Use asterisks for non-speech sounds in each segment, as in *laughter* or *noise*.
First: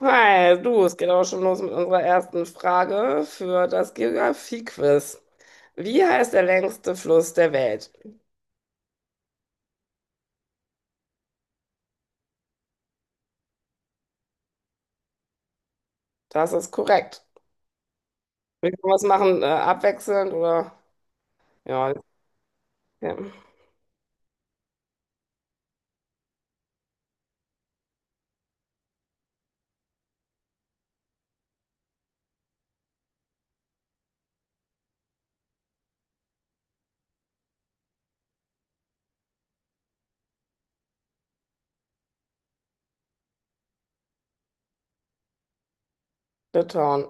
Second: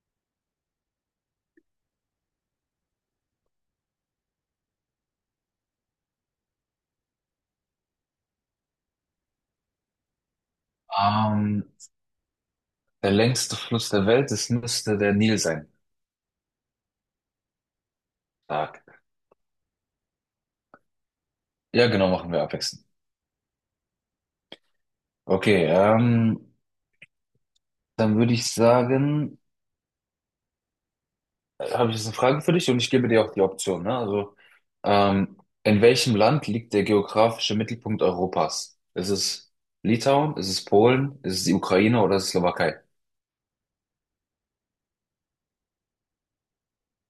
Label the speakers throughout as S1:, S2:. S1: Hi, du, es geht auch schon los mit unserer ersten Frage für das Geografie-Quiz. Wie heißt der längste Fluss der Welt?
S2: Ähm, Der längste Fluss der Welt, das müsste der Nil sein.
S1: Das ist korrekt. Wir können
S2: Stark.
S1: was machen, abwechselnd oder
S2: Ja,
S1: ja,
S2: genau, machen wir abwechselnd.
S1: ja.
S2: Okay, dann würde ich sagen, habe ich jetzt eine Frage für dich und ich gebe dir auch die Option, ne? Also, ähm, in welchem Land liegt der geografische Mittelpunkt Europas? Ist es Litauen? Ist es Polen? Ist es die Ukraine oder ist es Slowakei?
S1: Litauen.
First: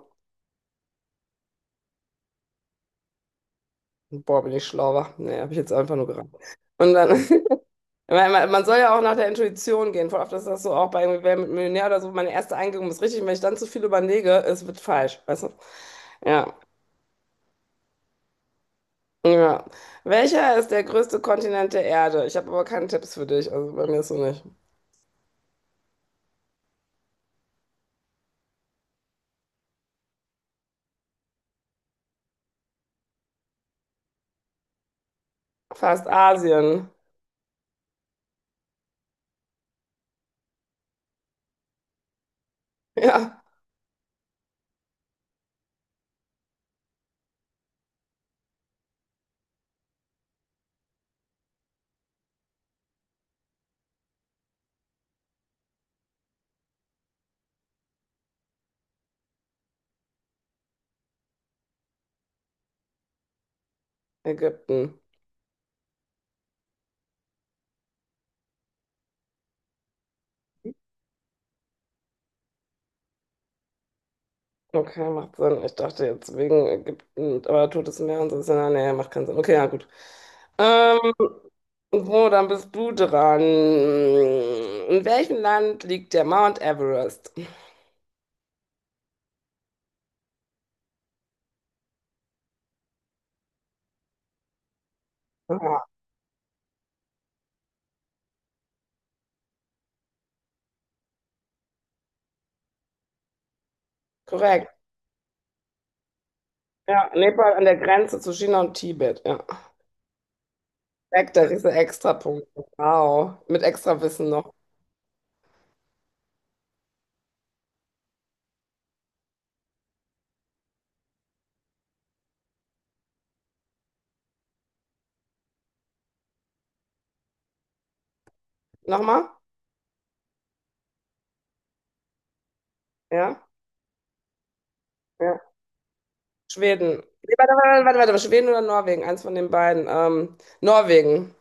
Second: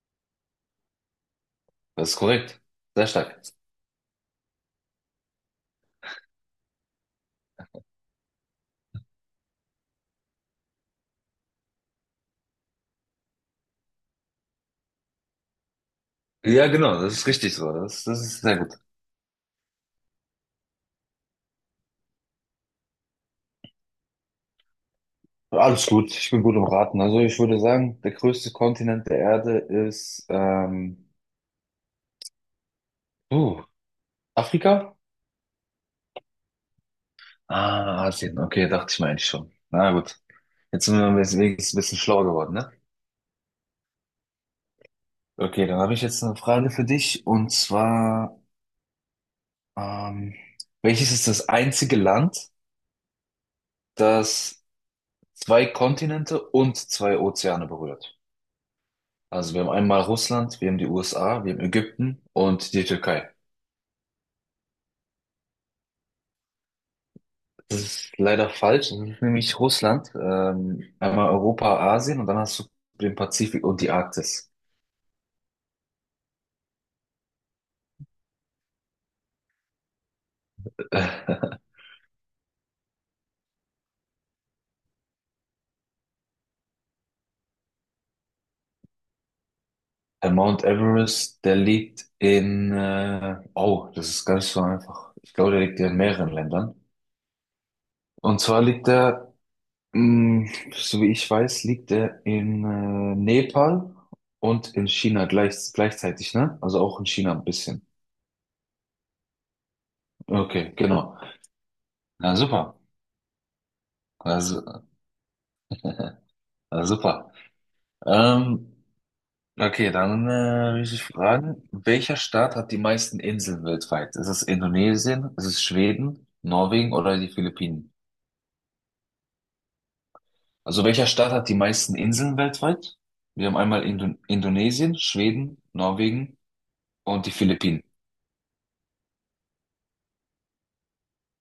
S2: Das ist korrekt. Sehr stark.
S1: Boah, bin ich schlauer. Nee, habe ich jetzt einfach nur geraten. Und dann, *laughs* weil man soll ja auch nach der Intuition gehen. Voll oft ist das so auch bei irgendwie Wer wird Millionär oder so. Meine erste Eingebung ist richtig. Wenn ich dann zu viel überlege, es wird falsch. Weißt du? Ja.
S2: Ja, genau, das ist richtig so. Das ist sehr gut.
S1: Ja. Welcher ist der größte Kontinent der Erde? Ich habe aber keine Tipps für dich, also bei mir ist so nicht.
S2: Alles gut, ich bin gut im Raten. Also ich würde sagen, der größte Kontinent der Erde ist uh, Afrika?
S1: Fast Asien. *laughs*
S2: Ah, Asien. Okay, dachte ich mir eigentlich schon. Na gut. Jetzt sind wir wenigstens ein bisschen schlauer geworden, ne?
S1: Ja,
S2: Okay, dann habe ich jetzt eine Frage für dich. Und zwar, ähm, welches ist das einzige Land, das zwei Kontinente und zwei Ozeane berührt? Also wir haben einmal Russland, wir haben die USA, wir haben Ägypten und die Türkei.
S1: Ägypten.
S2: Das ist leider falsch. Das ist nämlich Russland, einmal Europa, Asien und dann hast du den Pazifik und die Arktis.
S1: Okay, macht Sinn. Ich dachte jetzt wegen Ägypten, aber Totes Meer und so ist ja, nah, nee, macht keinen Sinn. Okay, ja, gut. Ähm,
S2: Äh,
S1: so, dann bist du dran. In welchem Land liegt der Mount Everest?
S2: der Mount Everest, der liegt in, oh, das ist gar nicht so einfach. Ich glaube, der liegt
S1: Aha,
S2: ja in mehreren Ländern. Und zwar liegt er, mh, so wie ich weiß, liegt er in Nepal
S1: korrekt.
S2: und in China gleichzeitig, ne? Also auch in
S1: Ja,
S2: China ein
S1: Nepal an der
S2: bisschen.
S1: Grenze zu China und Tibet. Ja.
S2: Okay, genau.
S1: Korrekt, da kriegst du extra
S2: Na
S1: Punkte.
S2: super.
S1: Wow. Mit extra Wissen noch.
S2: Also, na super. Ähm, Okay, dann will ich dich fragen, welcher Staat hat die meisten Inseln weltweit? Ist es Indonesien, ist es Schweden, Norwegen oder die Philippinen?
S1: Nochmal?
S2: Also welcher Staat hat die meisten Inseln weltweit?
S1: Ja,
S2: Wir haben einmal Indonesien,
S1: ja.
S2: Schweden, Norwegen
S1: Schweden.
S2: und die
S1: Nee, warte, warte,
S2: Philippinen.
S1: warte, warte, Schweden oder Norwegen? Eins von den beiden. Norwegen.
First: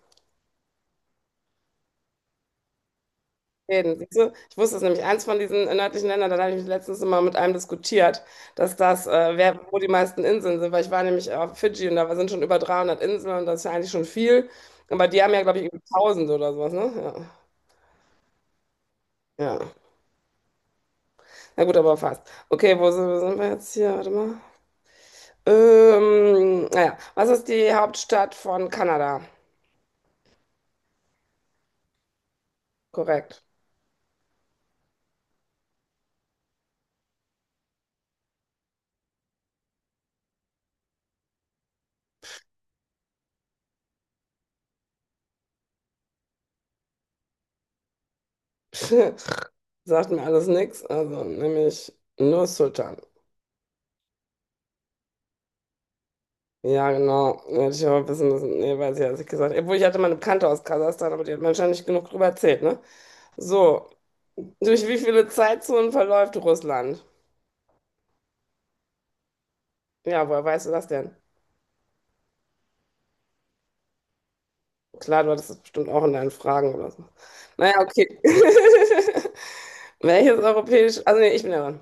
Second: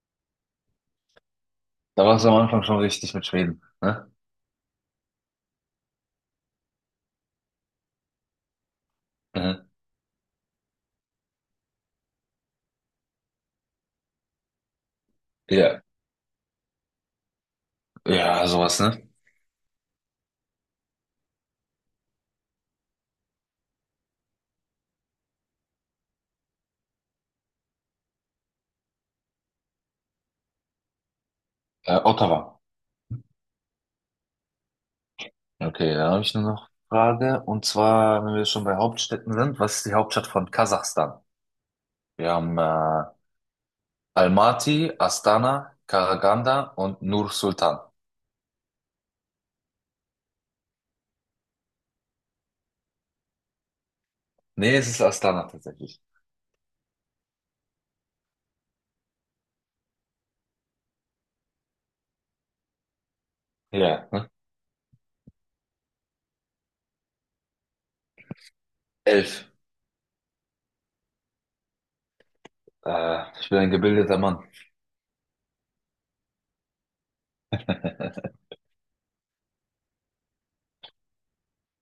S2: Da war es am Anfang schon richtig mit Schweden,
S1: Schweden,
S2: ne?
S1: siehst du? Ich wusste es nämlich, eins von diesen nördlichen Ländern, da habe ich mich letztens mal mit einem diskutiert, dass das, wer,
S2: Mhm.
S1: wo die meisten Inseln sind, weil ich war nämlich auf Fidschi und da sind schon über 300 Inseln und das ist ja eigentlich schon viel. Aber die haben ja, glaube ich, über
S2: Ja,
S1: 1000 oder sowas, ne?
S2: ja, sowas, ne?
S1: Ja, ja. Na gut, aber fast. Okay, wo sind wir jetzt hier? Warte mal. Naja, was ist die Hauptstadt von Kanada?
S2: Ottawa.
S1: Korrekt.
S2: Okay, da habe ich nur noch Frage. Und zwar, wenn wir schon bei Hauptstädten sind, was ist die Hauptstadt von Kasachstan? Wir haben Almaty, Astana, Karaganda und Nur Sultan.
S1: *laughs* Sagt mir alles nichts, also nämlich nur Sultan.
S2: Nee, es ist Astana tatsächlich.
S1: Ja, genau. Hätte ich aber wissen müssen. Nee, weiß ich, ja, als ich gesagt habe. Obwohl, ich hatte mal eine Bekannte aus Kasachstan, aber die hat mir wahrscheinlich nicht genug drüber erzählt, ne? So,
S2: Ja, ne?
S1: durch wie viele Zeitzonen verläuft Russland?
S2: Elf.
S1: Ja, woher weißt du das denn?
S2: Ich bin ein gebildeter Mann.
S1: Klar, du hattest das bestimmt auch in deinen Fragen oder so. Naja, okay. *laughs* Welches europäisch... Also, nee, ich bin ja dran.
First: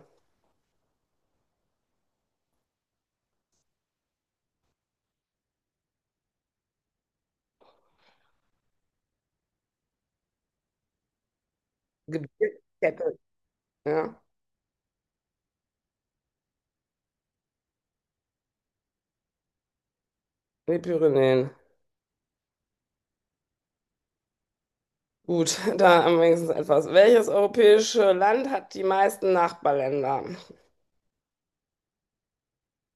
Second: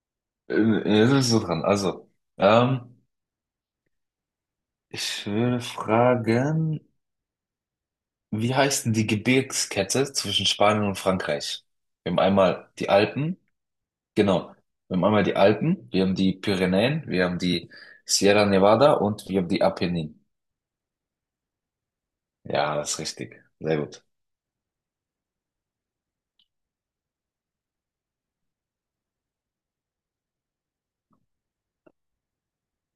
S2: Jetzt bist du dran. Also, ähm, ich würde fragen, wie heißt denn die Gebirgskette zwischen Spanien und Frankreich? Wir haben einmal die
S1: Gebirgskette.
S2: Alpen,
S1: Ja,
S2: genau. Wir haben einmal die Alpen, wir haben die Pyrenäen, wir haben die Sierra Nevada und wir haben die Apenninen.
S1: die Pyrenäen.
S2: Ja, das ist richtig. Sehr gut.
S1: Gut, *laughs* da am wenigsten etwas. Welches europäische Land hat die meisten Nachbarländer?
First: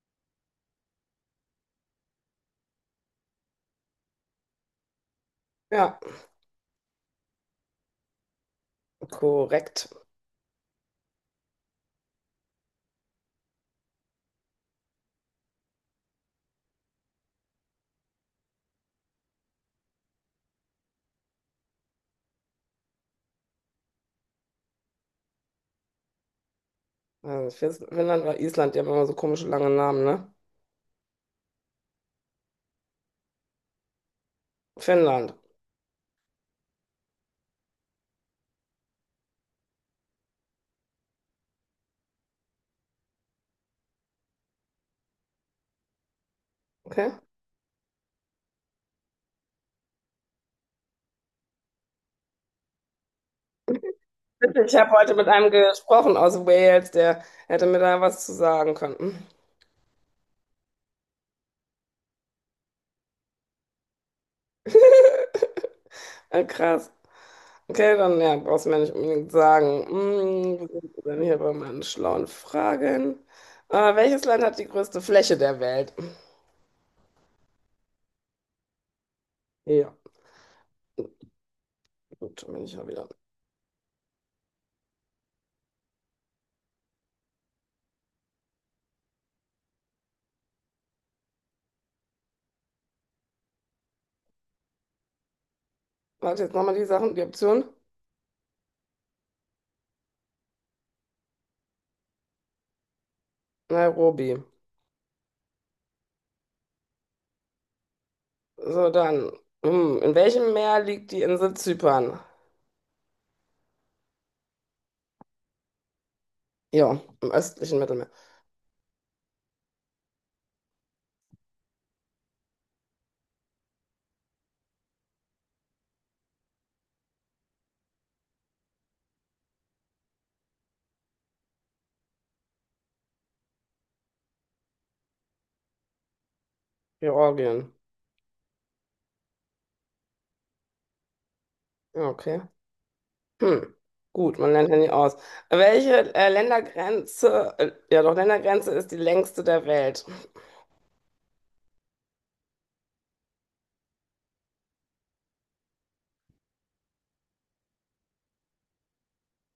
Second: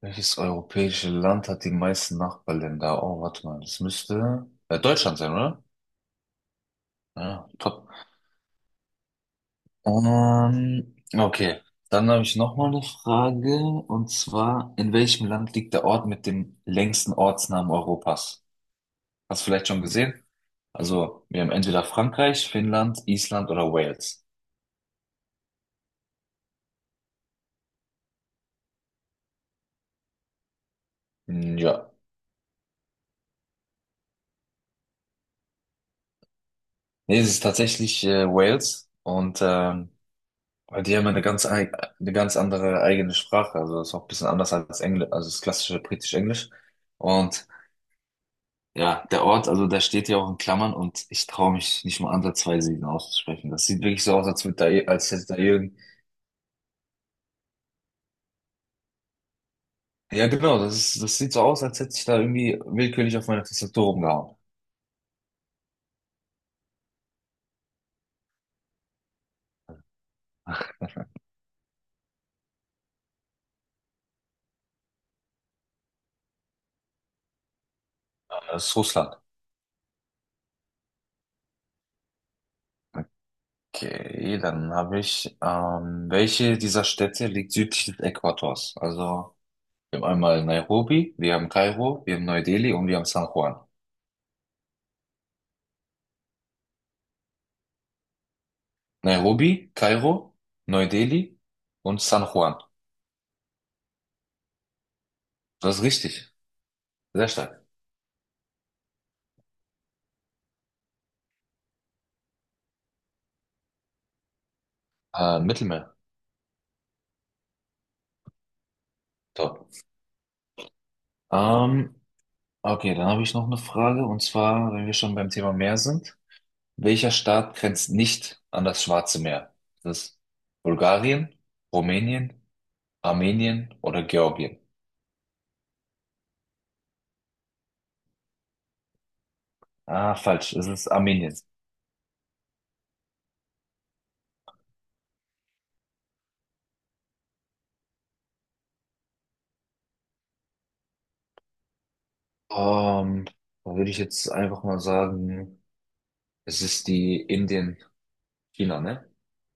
S2: Welches europäische Land hat die meisten Nachbarländer? Oh, warte mal, das müsste Deutschland sein, oder?
S1: Ja,
S2: Ja, top.
S1: korrekt.
S2: Okay, dann habe ich noch mal eine Frage und zwar, in welchem Land liegt der Ort mit dem längsten Ortsnamen Europas? Hast du vielleicht schon gesehen? Also, wir haben entweder Frankreich, Finnland, Island oder Wales.
S1: Also Fis- Finnland oder Island, die haben immer so komische lange Namen, ne?
S2: Hm, ja,
S1: Finnland,
S2: nee, es ist tatsächlich Wales und weil die haben ja eine eine ganz andere eigene Sprache. Also ist auch ein bisschen anders als Englisch, also das klassische britisch-Englisch.
S1: okay.
S2: Und ja, der Ort, also da steht ja auch in Klammern und ich traue mich nicht mal ansatzweise ihn auszusprechen. Das sieht wirklich so aus, als würde da,
S1: Ich habe
S2: als
S1: heute
S2: hätte
S1: mit
S2: da
S1: einem
S2: irgend.
S1: gesprochen aus Wales, der hätte mir da was zu sagen können. Hm,
S2: Ja, genau, das ist, das sieht so aus, als hätte ich da irgendwie willkürlich auf meine Tastatur rumgehauen.
S1: Krass. Okay, dann ja, brauchst du mir nicht unbedingt sagen. Hm, wo sind wir denn hier bei meinen schlauen Fragen? Welches Land hat die größte Fläche der Welt?
S2: Das ist Russland.
S1: Ja, gut, bin ich ja wieder.
S2: Okay, dann habe ich, welche dieser Städte liegt südlich des Äquators? Also, wir haben einmal Nairobi, wir haben Kairo, wir haben Neu-Delhi und wir haben San Juan.
S1: Warte, jetzt nochmal die Sachen, die Option.
S2: Nairobi, Kairo, Neu-Delhi und San Juan.
S1: Nairobi.
S2: Das ist richtig. Sehr stark.
S1: So, dann. Hm. In welchem Meer liegt die Insel Zypern?
S2: Mittelmeer.
S1: Ja, im östlichen Mittelmeer.
S2: Top. Ähm, okay, dann habe ich noch eine Frage. Und zwar, wenn wir schon beim Thema Meer sind. Welcher Staat grenzt nicht an das Schwarze Meer? Das ist Bulgarien, Rumänien, Armenien oder Georgien?
S1: Georgien.
S2: Ah, falsch. Es ist Armenien.
S1: Ja, okay. Hm. Gut, man lernt ja nie aus. Welche Ländergrenze, ja doch, Ländergrenze ist die längste der Welt?
S2: Ähm, dann würde ich jetzt einfach mal sagen, es ist die Indien, China, ne?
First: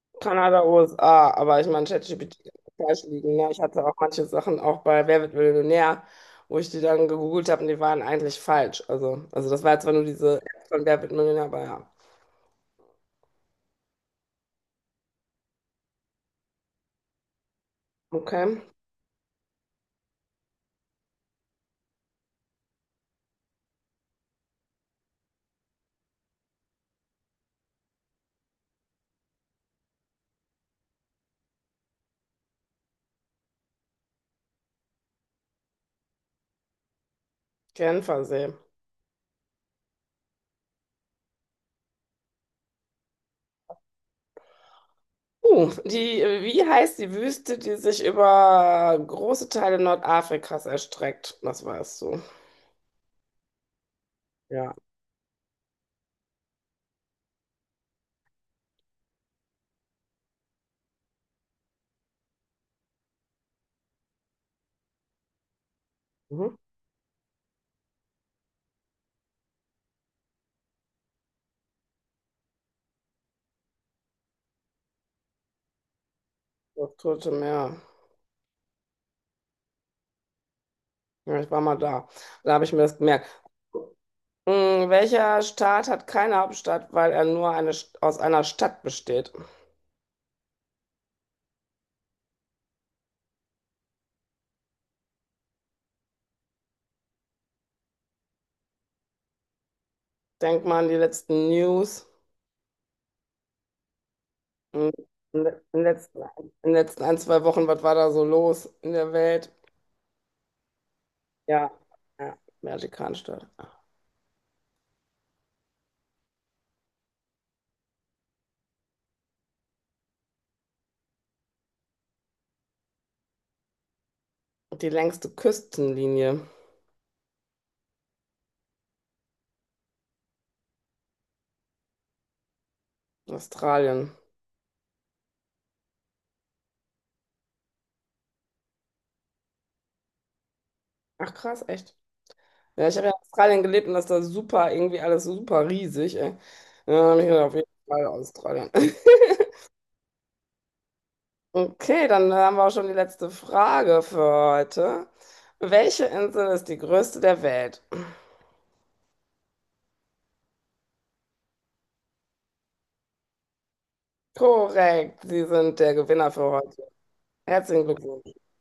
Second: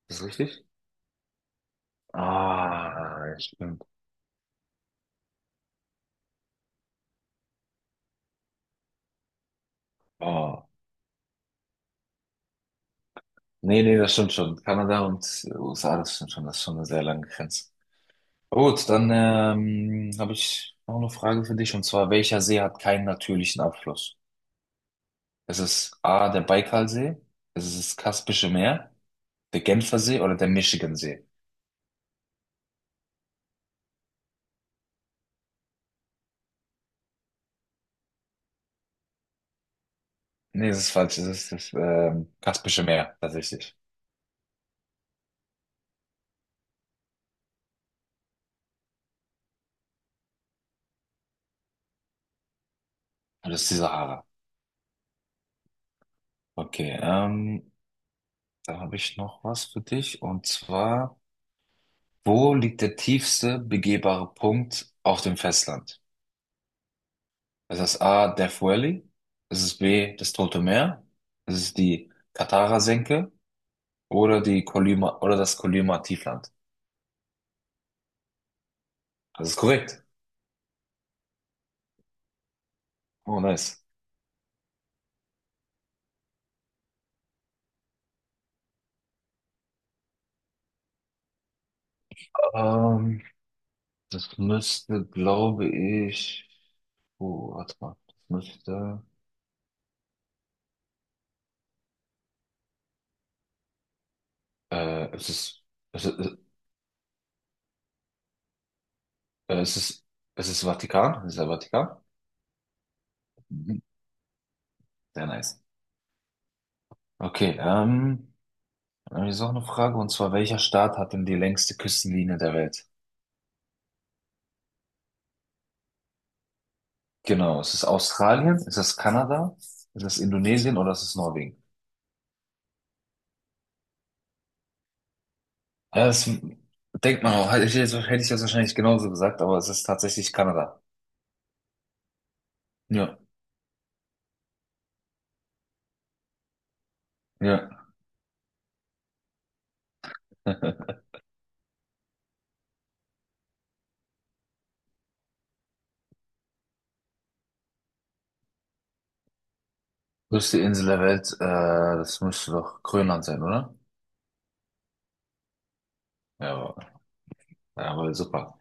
S2: Ist das
S1: Kanada,
S2: richtig?
S1: USA, aber ich meine, ChatGPT kann falsch liegen.
S2: Ah,
S1: Ne?
S2: ich
S1: Ich
S2: bin
S1: hatte auch manche Sachen auch bei Wer wird Millionär, wo ich die dann gegoogelt habe und die waren eigentlich falsch. Also das war jetzt zwar nur diese
S2: Ah,
S1: App von Wer wird Millionär, aber ja.
S2: nee, nee, das stimmt schon. Kanada und USA, das stimmt schon, das ist schon eine sehr lange Grenze.
S1: Okay.
S2: Gut, dann habe ich noch eine Frage für dich, und zwar, welcher See hat keinen natürlichen Abfluss? Ist es A, der Baikalsee? Ist es das Kaspische Meer, der Genfersee oder der Michigansee?
S1: Genfersee.
S2: Nee, das ist falsch, es ist das Kaspische Meer, tatsächlich.
S1: Die, wie heißt die Wüste, die sich über große Teile Nordafrikas erstreckt? Das weißt du.
S2: Und das ist die Sahara.
S1: Ja.
S2: Okay, da habe ich noch was für dich, und zwar, wo liegt der tiefste begehbare Punkt auf dem Festland?
S1: Mhm.
S2: Es ist A, Death Valley. Es ist B, das Tote Meer. Es ist die Katara-Senke oder die Kolyma oder das Kolyma-Tiefland.
S1: Das Tote Meer.
S2: Das ist korrekt.
S1: Ja, ich war mal da. Da habe ich mir das gemerkt.
S2: Oh, nice.
S1: Hm, welcher Staat hat keine Hauptstadt, weil er nur eine, St- aus einer Stadt besteht?
S2: Ähm, das müsste, glaube ich. Oh, warte mal. Das müsste.
S1: Denk mal an die letzten News. Hm,
S2: Äh, es
S1: In den
S2: ist.
S1: in den
S2: Es
S1: letzten,
S2: ist.
S1: in den letzten ein, zwei Wochen, was war da so los in der Welt?
S2: Es ist. Es ist Vatikan. Es ist der
S1: Ja,
S2: Vatikan.
S1: ja, Vatikanstadt.
S2: Mhm. Sehr nice. Okay, dann habe ich jetzt auch eine Frage, und zwar, welcher Staat hat denn die längste Küstenlinie der Welt?
S1: Die längste Küstenlinie
S2: Genau, ist es Australien, ist das Kanada, ist das Indonesien oder ist es Norwegen?
S1: Australien.
S2: Ja, das denkt man auch. Hätte ich jetzt wahrscheinlich genauso gesagt, aber es ist tatsächlich Kanada.
S1: Ach krass, echt. Ja, ich habe ja
S2: Ja,
S1: in Australien gelebt und das ist da super, irgendwie alles super riesig, ey. Ja, dann hab ich gedacht, auf jeden
S2: ja.
S1: Fall Australien. *laughs*
S2: *laughs*
S1: Okay, dann haben wir auch schon die letzte Frage für heute. Welche Insel ist die größte der Welt?
S2: Größte Insel der Welt, das müsste doch Grönland sein, oder?
S1: Korrekt, Sie sind der Gewinner für
S2: Ja, aber,
S1: heute. Herzlichen
S2: ja, aber
S1: Glückwunsch.
S2: super.